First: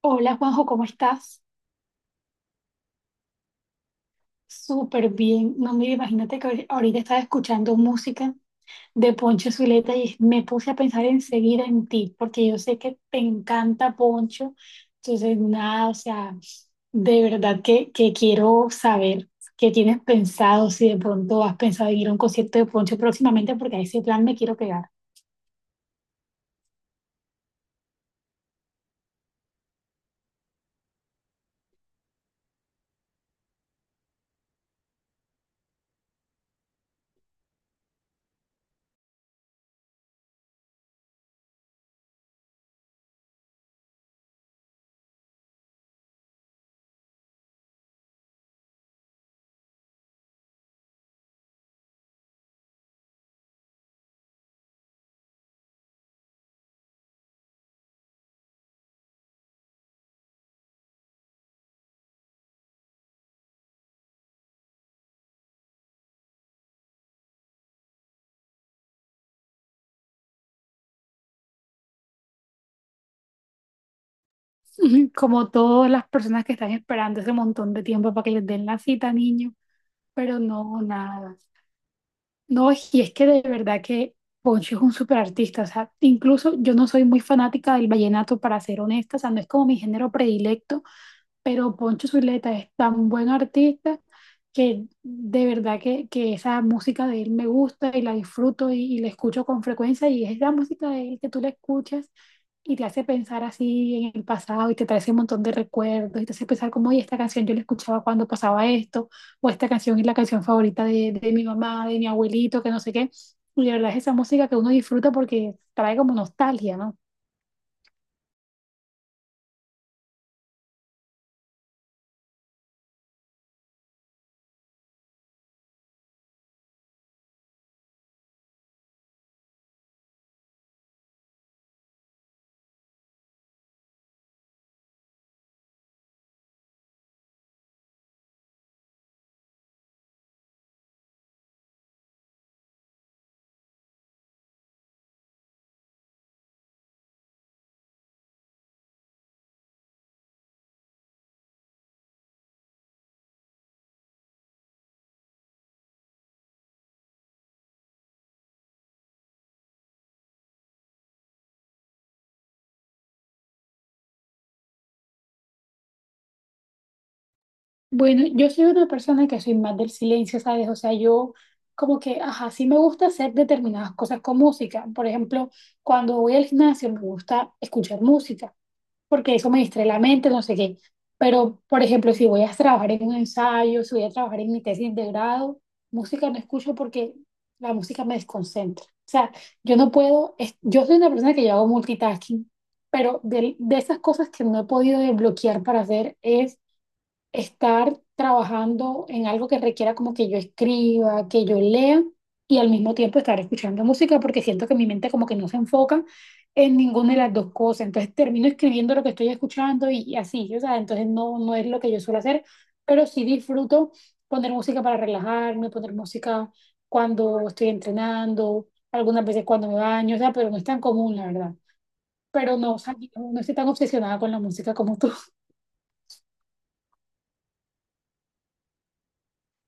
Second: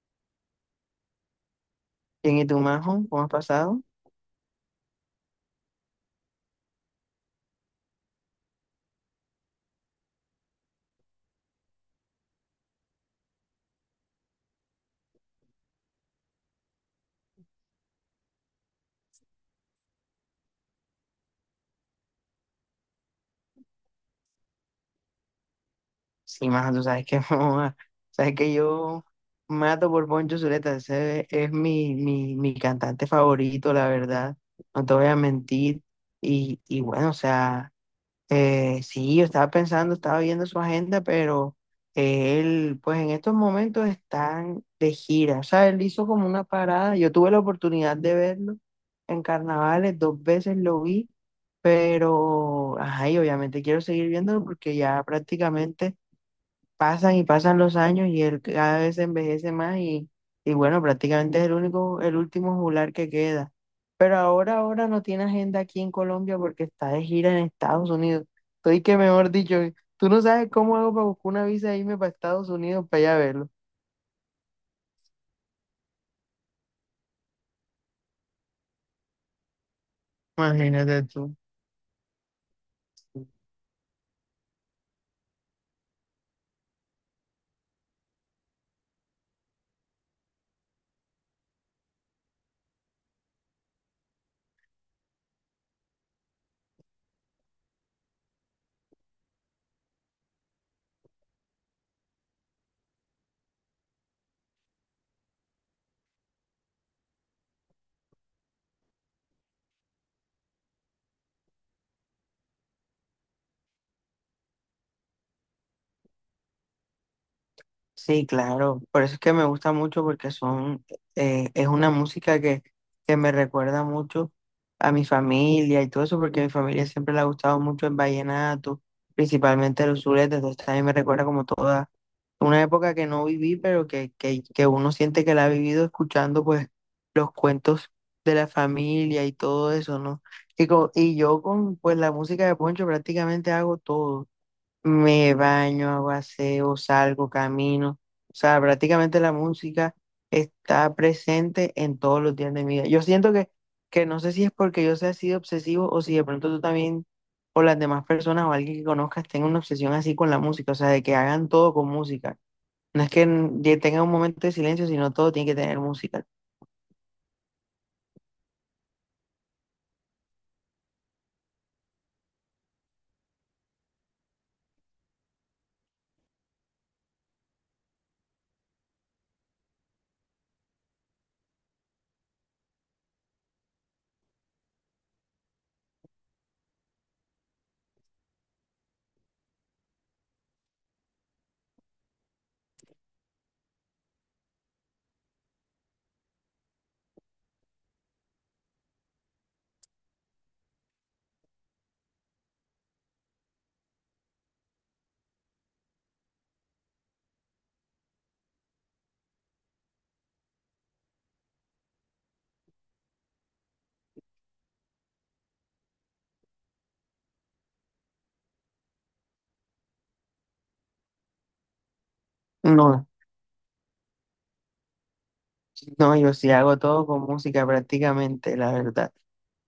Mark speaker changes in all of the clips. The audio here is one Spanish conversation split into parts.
Speaker 1: Hola Juanjo, ¿cómo estás?
Speaker 2: Bien, ¿y tú, Majo? ¿Cómo has pasado?
Speaker 1: Súper bien. No, mira, imagínate que ahorita estaba escuchando música de Poncho Zuleta y me puse a pensar enseguida en ti, porque yo sé que te encanta Poncho. Entonces, nada, o sea, de verdad que quiero saber qué tienes pensado, si de pronto has pensado en ir a un concierto de Poncho próximamente, porque a ese plan me quiero pegar.
Speaker 2: Sí, Majo, tú sabes que, joa, sabes que yo mato por Poncho Zuleta. Ese es mi cantante favorito, la verdad. No te voy a mentir. Y bueno, o sea. Sí, yo estaba pensando, estaba viendo su agenda, pero él, pues en estos momentos están de gira. O sea, él hizo como una parada. Yo tuve la oportunidad de verlo en carnavales, dos veces lo vi, pero, ajá, y obviamente quiero seguir viéndolo porque ya prácticamente pasan y pasan los años y él cada vez se envejece más y bueno, prácticamente es el único, el último juglar que queda. Pero ahora no tiene agenda aquí en Colombia porque está de gira en Estados Unidos. Estoy que mejor dicho, tú no sabes cómo hago para buscar una visa e irme para Estados Unidos para allá verlo.
Speaker 1: Como todas las personas que están esperando ese montón de tiempo para que les den la cita, niño, pero no,
Speaker 2: Imagínate tú.
Speaker 1: nada. No, y es que de verdad que Poncho es un súper artista, o sea, incluso yo no soy muy fanática del vallenato, para ser honesta, o sea, no es como mi género predilecto, pero Poncho Zuleta es tan buen artista que de verdad que esa música de él me gusta y la disfruto y la escucho con frecuencia y es la música de él que tú la escuchas y te hace pensar así en el pasado y te trae ese montón de recuerdos y te hace pensar como, oye, esta canción yo la escuchaba cuando pasaba esto o esta canción es la canción favorita de mi mamá, de mi abuelito, que no sé qué. Y de verdad es esa música que uno disfruta porque trae como nostalgia, ¿no?
Speaker 2: Sí, claro, por eso es que me gusta mucho porque son, es una música que me recuerda mucho a mi familia y todo eso, porque a mi familia siempre le ha gustado mucho el vallenato, principalmente los zuletes, entonces también me recuerda como toda una época que no viví, pero que uno siente que la ha vivido escuchando pues los cuentos de la familia y todo eso, ¿no? Y, y yo con pues la música de Poncho prácticamente hago todo. Me baño, hago aseo, salgo, camino. O sea, prácticamente la música está presente en todos los días de mi vida. Yo siento que no sé si es porque yo sea así de obsesivo o si de pronto tú también o las demás personas o alguien que conozcas tenga una obsesión así con la música. O sea, de que hagan todo con música. No es que tenga un momento de silencio, sino todo tiene que tener música.
Speaker 1: Bueno, yo soy una persona que soy más del silencio, ¿sabes? O sea, yo como que, ajá, sí me gusta hacer determinadas cosas con música. Por ejemplo, cuando voy al gimnasio me gusta escuchar música, porque eso me distrae la mente, no sé qué. Pero, por ejemplo, si voy a trabajar en un ensayo, si voy a trabajar en mi tesis de grado, música no escucho porque la música me desconcentra. O sea, yo no puedo, yo soy una persona que yo hago multitasking, pero de esas cosas que no he podido desbloquear para hacer es estar trabajando en algo que requiera como que yo escriba, que yo lea y al mismo tiempo estar escuchando música porque siento que mi mente como que no se enfoca en ninguna de las dos cosas. Entonces termino escribiendo lo que estoy escuchando y así, o sea, entonces no, no es lo que yo suelo hacer, pero sí disfruto poner música para relajarme, poner música cuando estoy entrenando, algunas veces cuando me baño, o sea, pero no es tan común, la verdad. Pero no, o sea,
Speaker 2: No,
Speaker 1: no estoy tan obsesionada con la música como tú.
Speaker 2: no, yo sí hago todo con música prácticamente, la verdad.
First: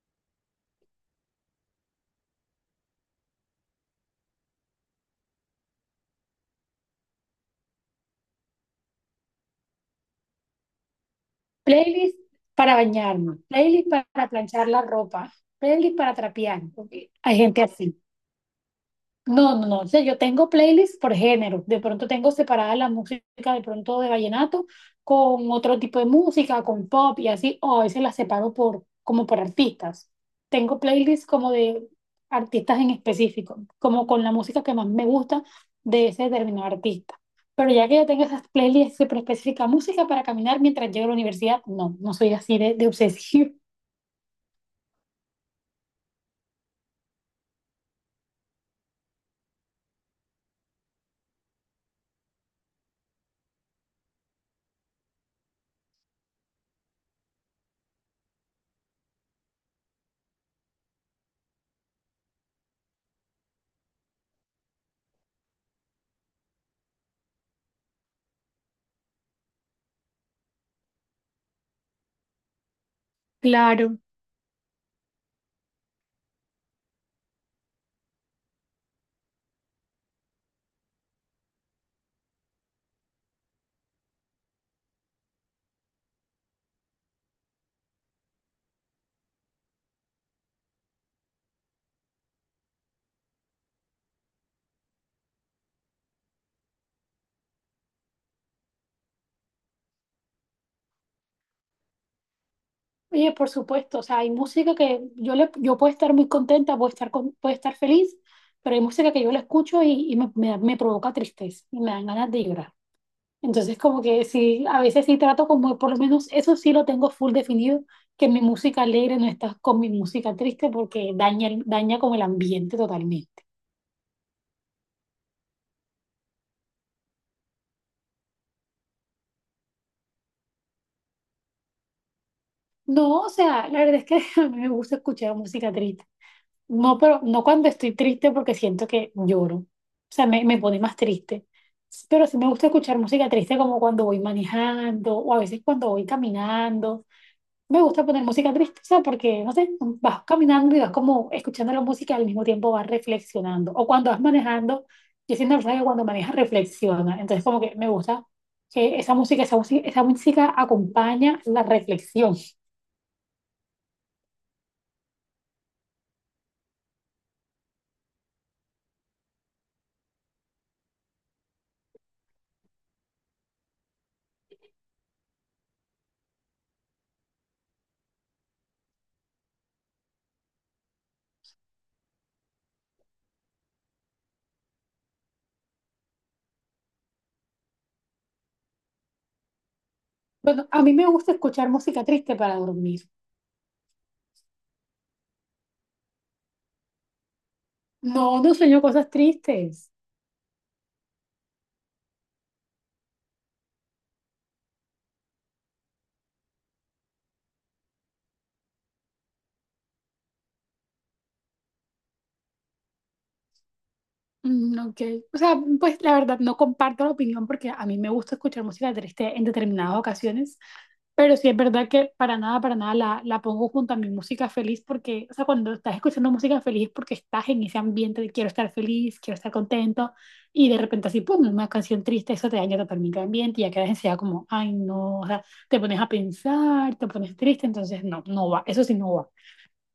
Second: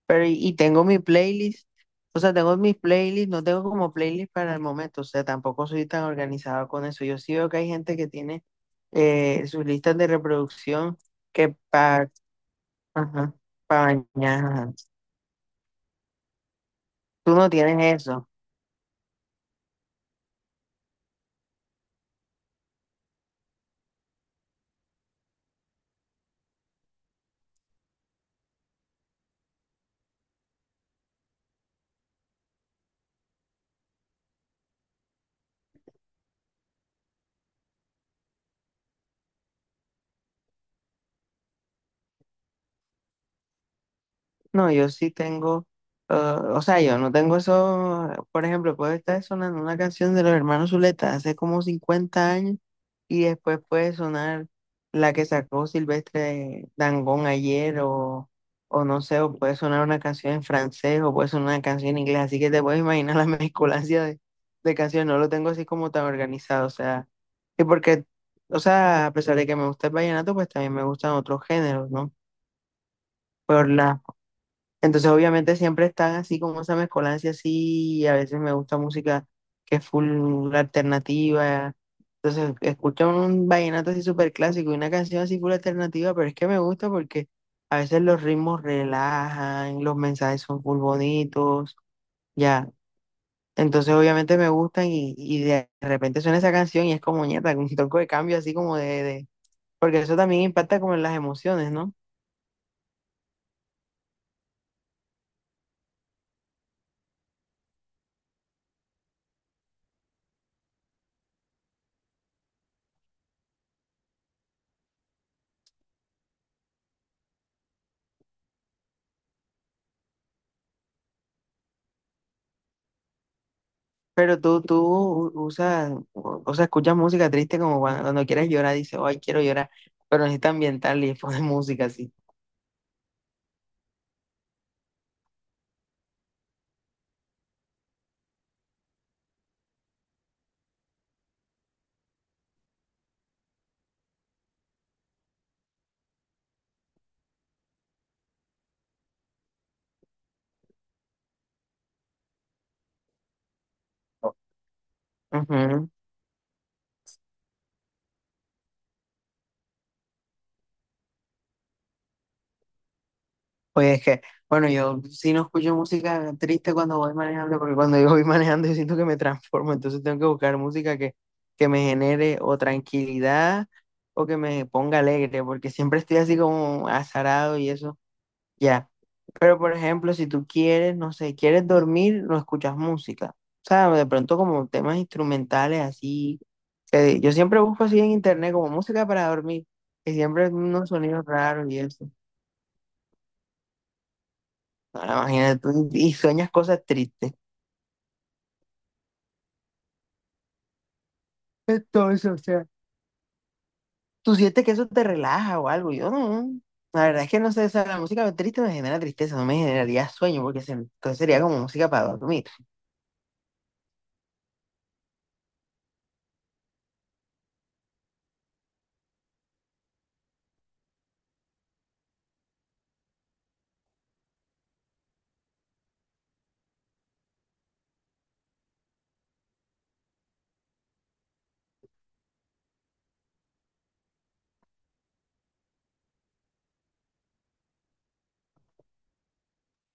Speaker 2: Pero tengo mi playlist, o sea, tengo mis playlists, no tengo como playlist para el momento, o sea, tampoco soy tan organizado con eso. Yo sí veo que hay gente que tiene sus listas de reproducción que para
Speaker 1: Playlist para bañarme, playlist para planchar
Speaker 2: mañana.
Speaker 1: la ropa, playlist para trapear, porque
Speaker 2: Tú
Speaker 1: hay
Speaker 2: no
Speaker 1: gente así.
Speaker 2: tienes eso.
Speaker 1: No, no, no. O sea, yo tengo playlists por género. De pronto tengo separada la música, de pronto de vallenato, con otro tipo de música, con pop y así, o a veces las separo por, como por artistas. Tengo playlists como de artistas en específico, como con la música que más me gusta de ese determinado artista. Pero ya que yo tengo esas playlists súper específicas, música para caminar mientras llego a la universidad, no, no soy así de obsesiva.
Speaker 2: No, yo sí tengo, ah, o sea, yo no tengo eso, por ejemplo, puede estar sonando una canción de los hermanos Zuleta hace como 50 años y después puede sonar la que sacó Silvestre Dangond ayer o no sé, o puede sonar una canción en francés o puede sonar una canción en inglés, así que te puedes imaginar la mezcolancia de canciones, no lo tengo así como tan organizado, o sea, y porque, o sea, a pesar de que me gusta el vallenato, pues también me gustan otros géneros, ¿no? Por
Speaker 1: Claro.
Speaker 2: las entonces, obviamente, siempre están así como esa mezcolancia así. Y a veces me gusta música que es full alternativa. Entonces, escucho un vallenato así súper clásico y una canción así full alternativa, pero es que me gusta porque a veces los ritmos relajan, los mensajes son full bonitos, ya. Entonces, obviamente, me gustan y de repente suena esa canción y es como ñeta, un toque de cambio así como de, de. Porque eso también impacta como en las emociones, ¿no?
Speaker 1: Oye, por supuesto, o sea, hay música que yo le, yo puedo estar muy contenta, puedo estar, puedo estar feliz, pero hay música que yo la escucho y me, me provoca tristeza y me dan ganas de llorar. Entonces, como que sí, a veces sí trato como, por lo menos eso sí lo tengo full definido, que mi música alegre no está con mi música triste porque daña, daña como el ambiente totalmente.
Speaker 2: Pero tú, usas, o sea, escuchas música triste como cuando, cuando quieres llorar, dices, ay, quiero llorar, pero necesitas ambiental y pones música así.
Speaker 1: No, o sea, la verdad es que a mí me gusta escuchar música triste. No, pero no cuando estoy triste porque siento que lloro. O sea, me pone más triste. Pero sí me gusta escuchar música triste como cuando voy manejando o a veces cuando voy caminando. Me gusta poner música triste, o sea, porque, no sé, vas caminando y vas como escuchando la música al mismo tiempo vas reflexionando. O cuando vas manejando, yo siento que
Speaker 2: Ujú.
Speaker 1: cuando manejas reflexiona. Entonces como que me gusta que esa música acompaña la reflexión.
Speaker 2: Oye, es que, bueno, yo sí no escucho música triste cuando voy manejando, porque cuando yo voy manejando yo siento que me transformo, entonces tengo que buscar música que me genere o tranquilidad o que me ponga alegre, porque siempre estoy así como azarado y eso. Ya. Pero por ejemplo, si tú quieres, no sé, quieres dormir, no escuchas música. O sea, de pronto como temas instrumentales así, que yo siempre busco así en internet como música para dormir. Y siempre
Speaker 1: Bueno, a
Speaker 2: unos
Speaker 1: mí me
Speaker 2: sonidos
Speaker 1: gusta escuchar
Speaker 2: raros y
Speaker 1: música
Speaker 2: eso.
Speaker 1: triste para dormir.
Speaker 2: Ahora imagínate tú y sueñas cosas tristes.
Speaker 1: No, no sueño cosas tristes.
Speaker 2: Entonces, o sea, tú sientes que eso te relaja o algo. Yo no. La verdad es que no sé, o sea, la música triste me genera tristeza, no me generaría sueño, porque entonces sería como música para dormir.
Speaker 1: Mm, ok. O sea, pues la verdad no comparto la opinión porque a mí me gusta escuchar música triste en determinadas ocasiones, pero sí es verdad que para nada la pongo junto a mi música feliz porque, o sea, cuando estás escuchando música feliz es porque estás en ese ambiente de quiero estar feliz, quiero estar contento y de repente así, pum, una canción triste, eso te daña totalmente el ambiente y ya quedas enseguida como, ay, no, o sea, te pones a pensar, te pones triste, entonces no, no va, eso sí no va.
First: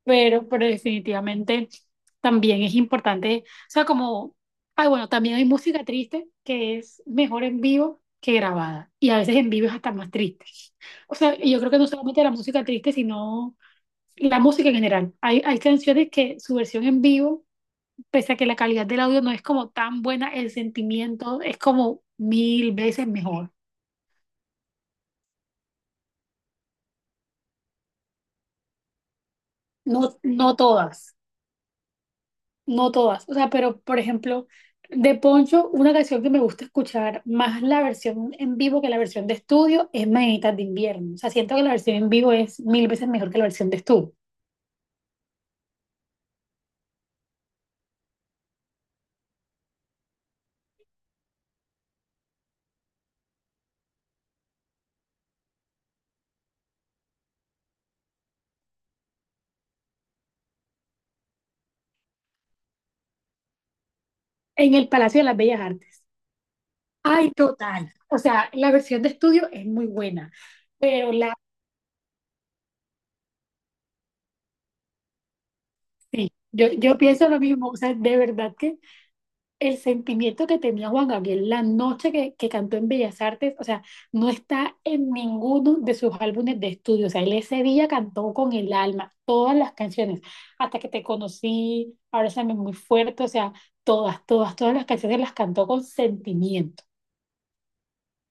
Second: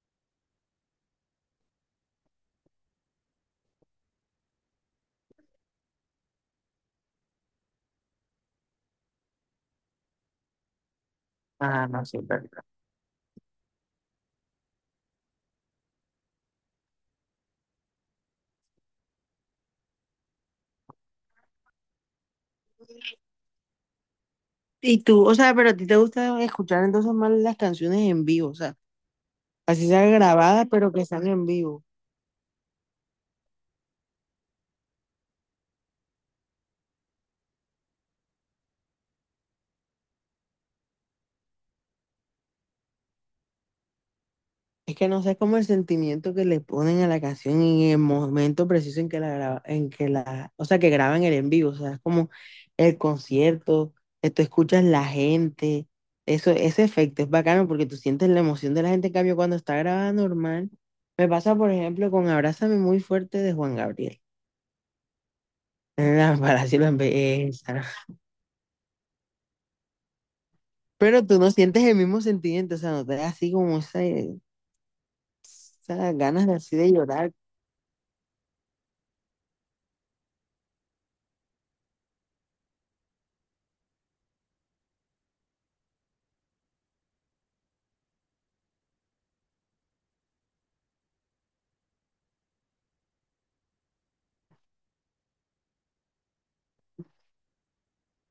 Speaker 1: Pero definitivamente también es importante, o sea, como, ay, bueno, también hay música triste que es mejor en vivo que grabada, y a veces en vivo es hasta más triste. O sea, yo creo que no
Speaker 2: Ah, no sé.
Speaker 1: solamente la música triste, sino la música en general. Hay canciones que su versión en vivo, pese a que la calidad del audio no es como tan buena, el sentimiento es como mil veces mejor.
Speaker 2: Y tú, o sea, pero a ti te gusta escuchar entonces más las canciones en vivo, o sea, así sea
Speaker 1: No, no
Speaker 2: grabadas, pero que
Speaker 1: todas.
Speaker 2: sean en vivo.
Speaker 1: No todas, o sea, pero por ejemplo, de Poncho, una canción que me gusta escuchar más la versión en vivo que la versión de estudio es Mañanitas de Invierno. O sea, siento que la versión en vivo es mil veces mejor que la versión de estudio.
Speaker 2: Es que no sé cómo el sentimiento que le ponen a la canción en el momento preciso en que la en que la, o sea, que graban el en vivo, o sea, es como el concierto, tú escuchas la gente, eso, ese efecto es bacano porque tú sientes la emoción de la gente, en cambio, cuando está grabada normal, me pasa, por ejemplo, con Abrázame muy fuerte de Juan Gabriel.
Speaker 1: En el Palacio de las Bellas Artes.
Speaker 2: Para si lo.
Speaker 1: Ay, total. O sea, la versión de estudio es muy buena, pero
Speaker 2: Pero
Speaker 1: la,
Speaker 2: tú no sientes el mismo sentimiento, o sea, no te da así como esa, esas
Speaker 1: sí,
Speaker 2: ganas de
Speaker 1: yo,
Speaker 2: así de
Speaker 1: yo pienso
Speaker 2: llorar.
Speaker 1: lo mismo. O sea, de verdad que el sentimiento que tenía Juan Gabriel la noche que cantó en Bellas Artes, o sea, no está en ninguno de sus álbumes de estudio. O sea, él ese día cantó con el alma todas las canciones, hasta que te conocí, ahora también muy fuerte, o sea, todas, todas, todas las canciones las cantó con sentimiento.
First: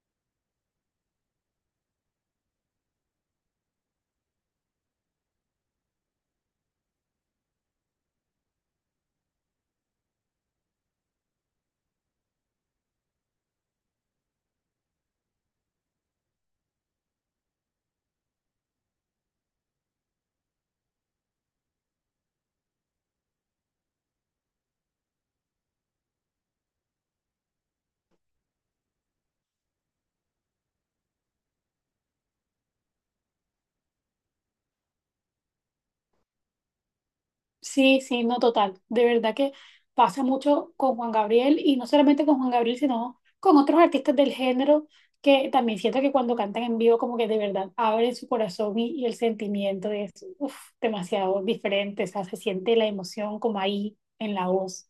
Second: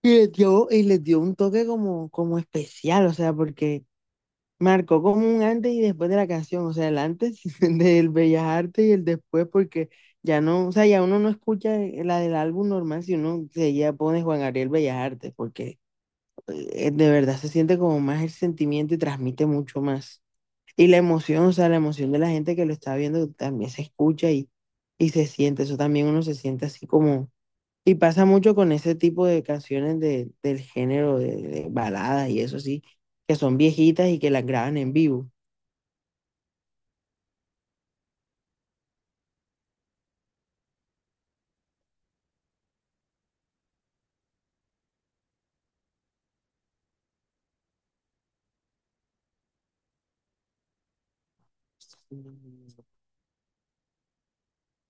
Speaker 2: Y les dio un toque como, como especial, o sea, porque marcó como un antes y después de la canción, o sea, el antes del Bellas Artes y el después, porque ya no, o sea, ya uno no escucha la del álbum normal si uno se ya pone Juan Gabriel Bellas Artes, porque de verdad se siente como más el sentimiento y transmite mucho más. Y la emoción, o sea, la emoción de la gente que lo está viendo también se escucha y se siente, eso también uno se siente así como... Y pasa mucho con ese tipo de canciones de, del género de baladas y eso sí, que son viejitas y que las graban en vivo.
Speaker 1: Sí, sí, no total. De verdad que pasa mucho con Juan Gabriel y no solamente con Juan Gabriel, sino con otros artistas del género que también siento que cuando cantan en vivo como que de verdad abren su corazón y el sentimiento es uf, demasiado diferente, o sea, se siente la emoción como ahí en la voz.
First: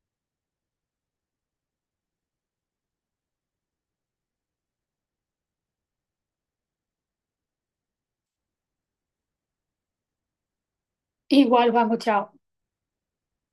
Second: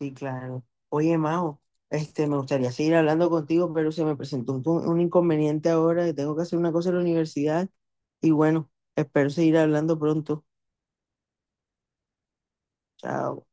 Speaker 2: Sí, claro. Oye, Mao, este, me gustaría seguir hablando contigo, pero se me presentó un inconveniente ahora, que tengo que hacer una cosa en la universidad y bueno, espero seguir hablando pronto.
Speaker 1: Igual, vamos, chao.
Speaker 2: Chao.